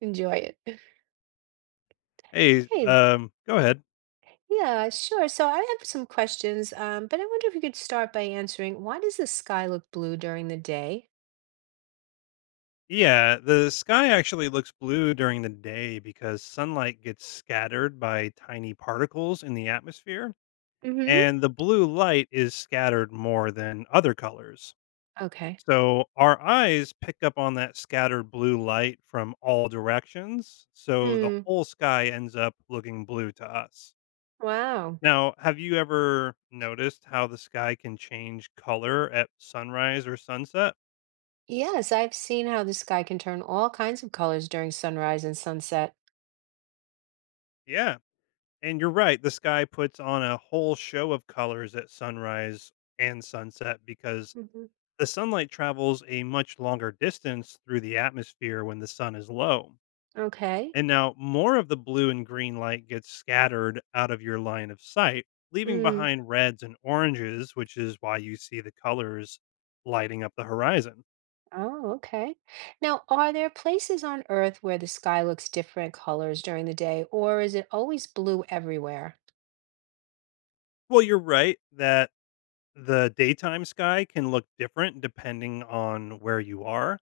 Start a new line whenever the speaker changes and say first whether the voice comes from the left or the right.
right: Enjoy it.
left: Hey,
right: Hey,
left: go ahead.
right: yeah, sure. So I have some questions, but I wonder if you could start by answering, why does the sky look blue during the day?
left: Yeah, the sky actually looks blue during the day because sunlight gets scattered by tiny particles in the atmosphere,
right: Mm-hmm.
left: and the blue light is scattered more than other colors.
right: Okay.
left: So our eyes pick up on that scattered blue light from all directions, so the
right: Hmm.
left: whole sky ends up looking blue to us.
right: Wow.
left: Now, have you ever noticed how the sky can change color at sunrise or sunset?
right: Yes, I've seen how the sky can turn all kinds of colors during sunrise and sunset.
left: Yeah. And you're right, the sky puts on a whole show of colors at sunrise and sunset because
right: Hmm.
left: the sunlight travels a much longer distance through the atmosphere when the sun is low.
right: Okay.
left: And now more of the blue and green light gets scattered out of your line of sight, leaving
right: Hmm.
left: behind reds and oranges, which is why you see the colors lighting up the horizon.
right: Oh, okay. Now, are there places on Earth where the sky looks different colors during the day, or is it always blue everywhere?
left: Well, you're right that the daytime sky can look different depending on where you are.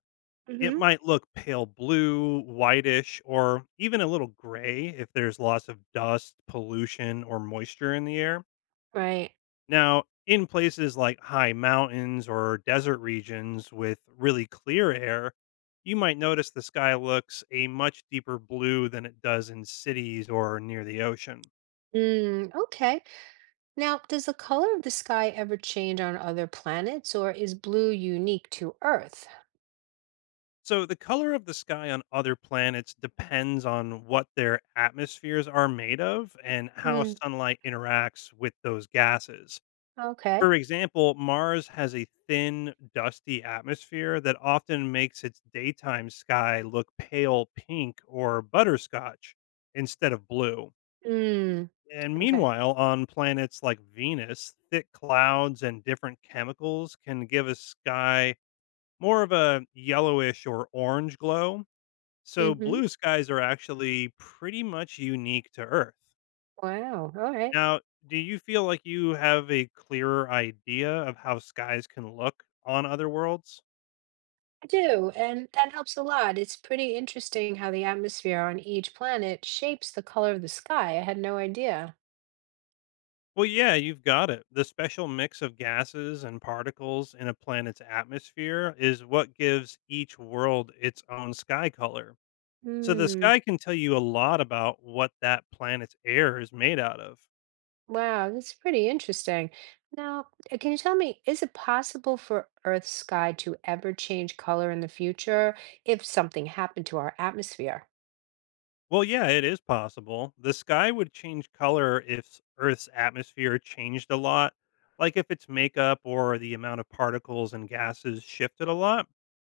left: It
right: Mm-hmm.
left: might look pale blue, whitish, or even a little gray if there's lots of dust, pollution, or moisture in the air.
right: Right.
left: Now, in places like high mountains or desert regions with really clear air, you might notice the sky looks a much deeper blue than it does in cities or near the ocean.
right: Mm, okay. Now, does the color of the sky ever change on other planets, or is blue unique to Earth?
left: So, the color of the sky on other planets depends on what their atmospheres are made of and how
right: Mm,
left: sunlight interacts with those gases.
right: okay.
left: For example, Mars has a thin, dusty atmosphere that often makes its daytime sky look pale pink or butterscotch instead of blue.
right: Mm,
left: And
right: okay.
left: meanwhile, on planets like Venus, thick clouds and different chemicals can give a sky more of a yellowish or orange glow. So
right: Mm-hmm.
left: blue skies are actually pretty much unique to Earth.
right: Wow. All right.
left: Now, do you feel like you have a clearer idea of how skies can look on other worlds?
right: I do, and that helps a lot. It's pretty interesting how the atmosphere on each planet shapes the color of the sky. I had no idea.
left: Well, yeah, you've got it. The special mix of gases and particles in a planet's atmosphere is what gives each world its own sky color. So the
right: Hmm.
left: sky can tell you a lot about what that planet's air is made out of.
right: Wow, that's pretty interesting. Now, can you tell me, is it possible for Earth's sky to ever change color in the future if something happened to our atmosphere?
left: Well, yeah, it is possible. The sky would change color if Earth's atmosphere changed a lot, like if its makeup or the amount of particles and gases shifted a lot.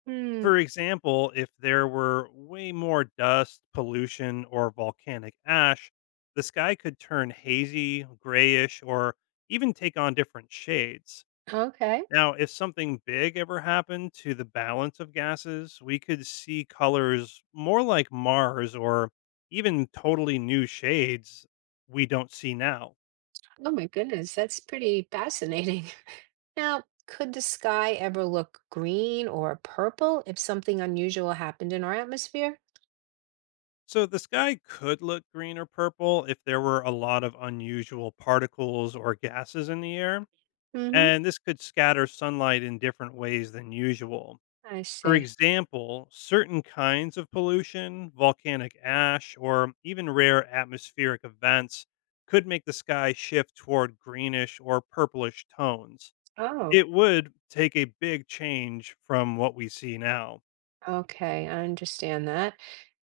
right: Hmm.
left: For example, if there were way more dust, pollution, or volcanic ash, the sky could turn hazy, grayish, or even take on different shades.
right: Okay.
left: Now, if something big ever happened to the balance of gases, we could see colors more like Mars or even totally new shades we don't see now.
right: Oh my goodness, that's pretty fascinating. Now, could the sky ever look green or purple if something unusual happened in our atmosphere?
left: So the sky could look green or purple if there were a lot of unusual particles or gases in the air,
right: Mm-hmm.
left: and this could scatter sunlight in different ways than usual.
right: I
left: For
right: see.
left: example, certain kinds of pollution, volcanic ash, or even rare atmospheric events could make the sky shift toward greenish or purplish tones.
right: Oh,
left: It would take a big change from what we see now.
right: okay. I understand that.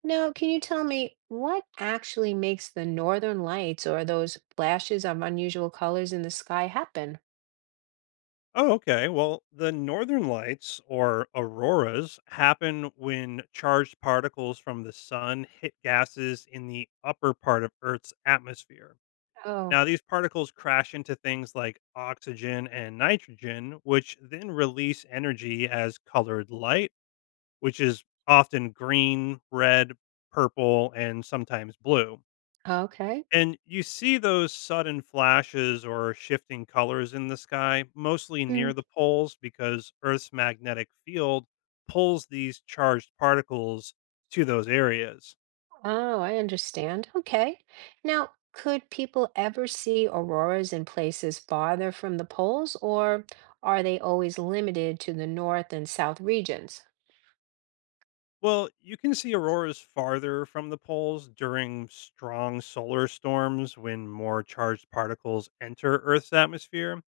right: Now, can you tell me what actually makes the northern lights or those flashes of unusual colors in the sky happen?
left: Oh, okay. Well, the northern lights or auroras happen when charged particles from the sun hit gases in the upper part of Earth's atmosphere.
right: Oh,
left: Now, these particles crash into things like oxygen and nitrogen, which then release energy as colored light, which is often green, red, purple, and sometimes blue.
right: okay.
left: And you see those sudden flashes or shifting colors in the sky, mostly near the poles, because Earth's magnetic field pulls these charged particles to those areas.
right: Oh, I understand. Okay. Now, could people ever see auroras in places farther from the poles, or are they always limited to the north and south regions?
left: Well, you can see auroras farther from the poles during strong solar storms when more charged particles enter Earth's atmosphere.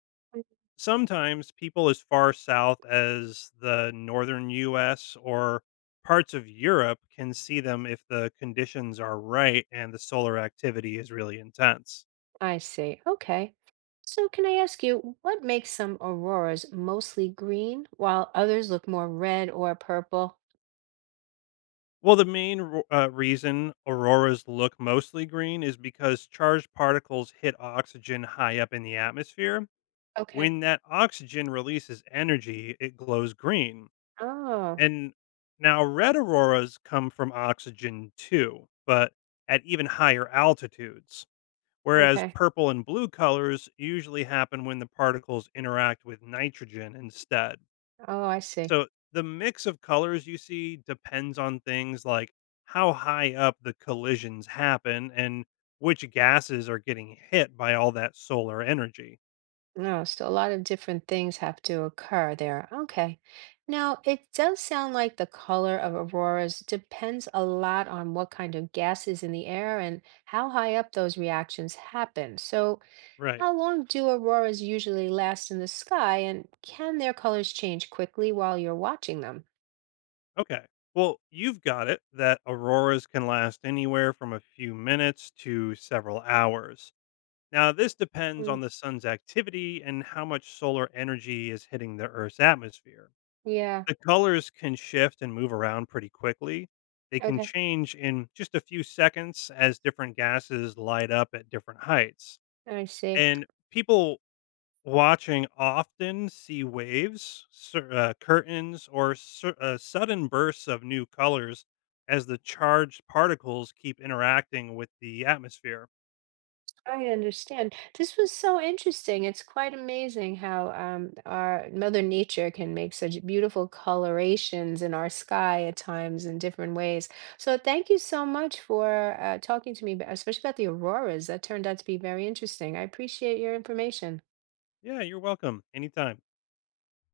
left: Sometimes people as far south as the northern US or parts of Europe can see them if the conditions are right and the solar activity is really intense.
right: I see. Okay. So, can I ask you, what makes some auroras mostly green while others look more red or purple?
left: Well, the main reason auroras look mostly green is because charged particles hit oxygen high up in the atmosphere.
right: Okay.
left: When that oxygen releases energy, it glows green.
right: Oh,
left: And now red auroras come from oxygen too, but at even higher altitudes. Whereas
right: okay.
left: purple and blue colors usually happen when the particles interact with nitrogen instead.
right: Oh, I see.
left: So the mix of colors you see depends on things like how high up the collisions happen and which gases are getting hit by all that solar energy.
right: No, so a lot of different things have to occur there. Okay. Now, it does sound like the color of auroras depends a lot on what kind of gas is in the air and how high up those reactions happen. So,
left: Right.
right: how long do auroras usually last in the sky, and can their colors change quickly while you're watching them?
left: Okay. Well, you've got it that auroras can last anywhere from a few minutes to several hours. Now, this depends
right: Mm,
left: on the sun's activity and how much solar energy is hitting the Earth's atmosphere.
right: yeah.
left: The colors can shift and move around pretty quickly. They can
right: Okay.
left: change in just a few seconds as different gases light up at different heights.
right: I see.
left: And people watching often see waves, curtains, or sudden bursts of new colors as the charged particles keep interacting with the atmosphere.
right: I understand. This was so interesting. It's quite amazing how our Mother Nature can make such beautiful colorations in our sky at times in different ways. So, thank you so much for talking to me, especially about the auroras. That turned out to be very interesting. I appreciate your information.
left: Yeah, you're welcome. Anytime.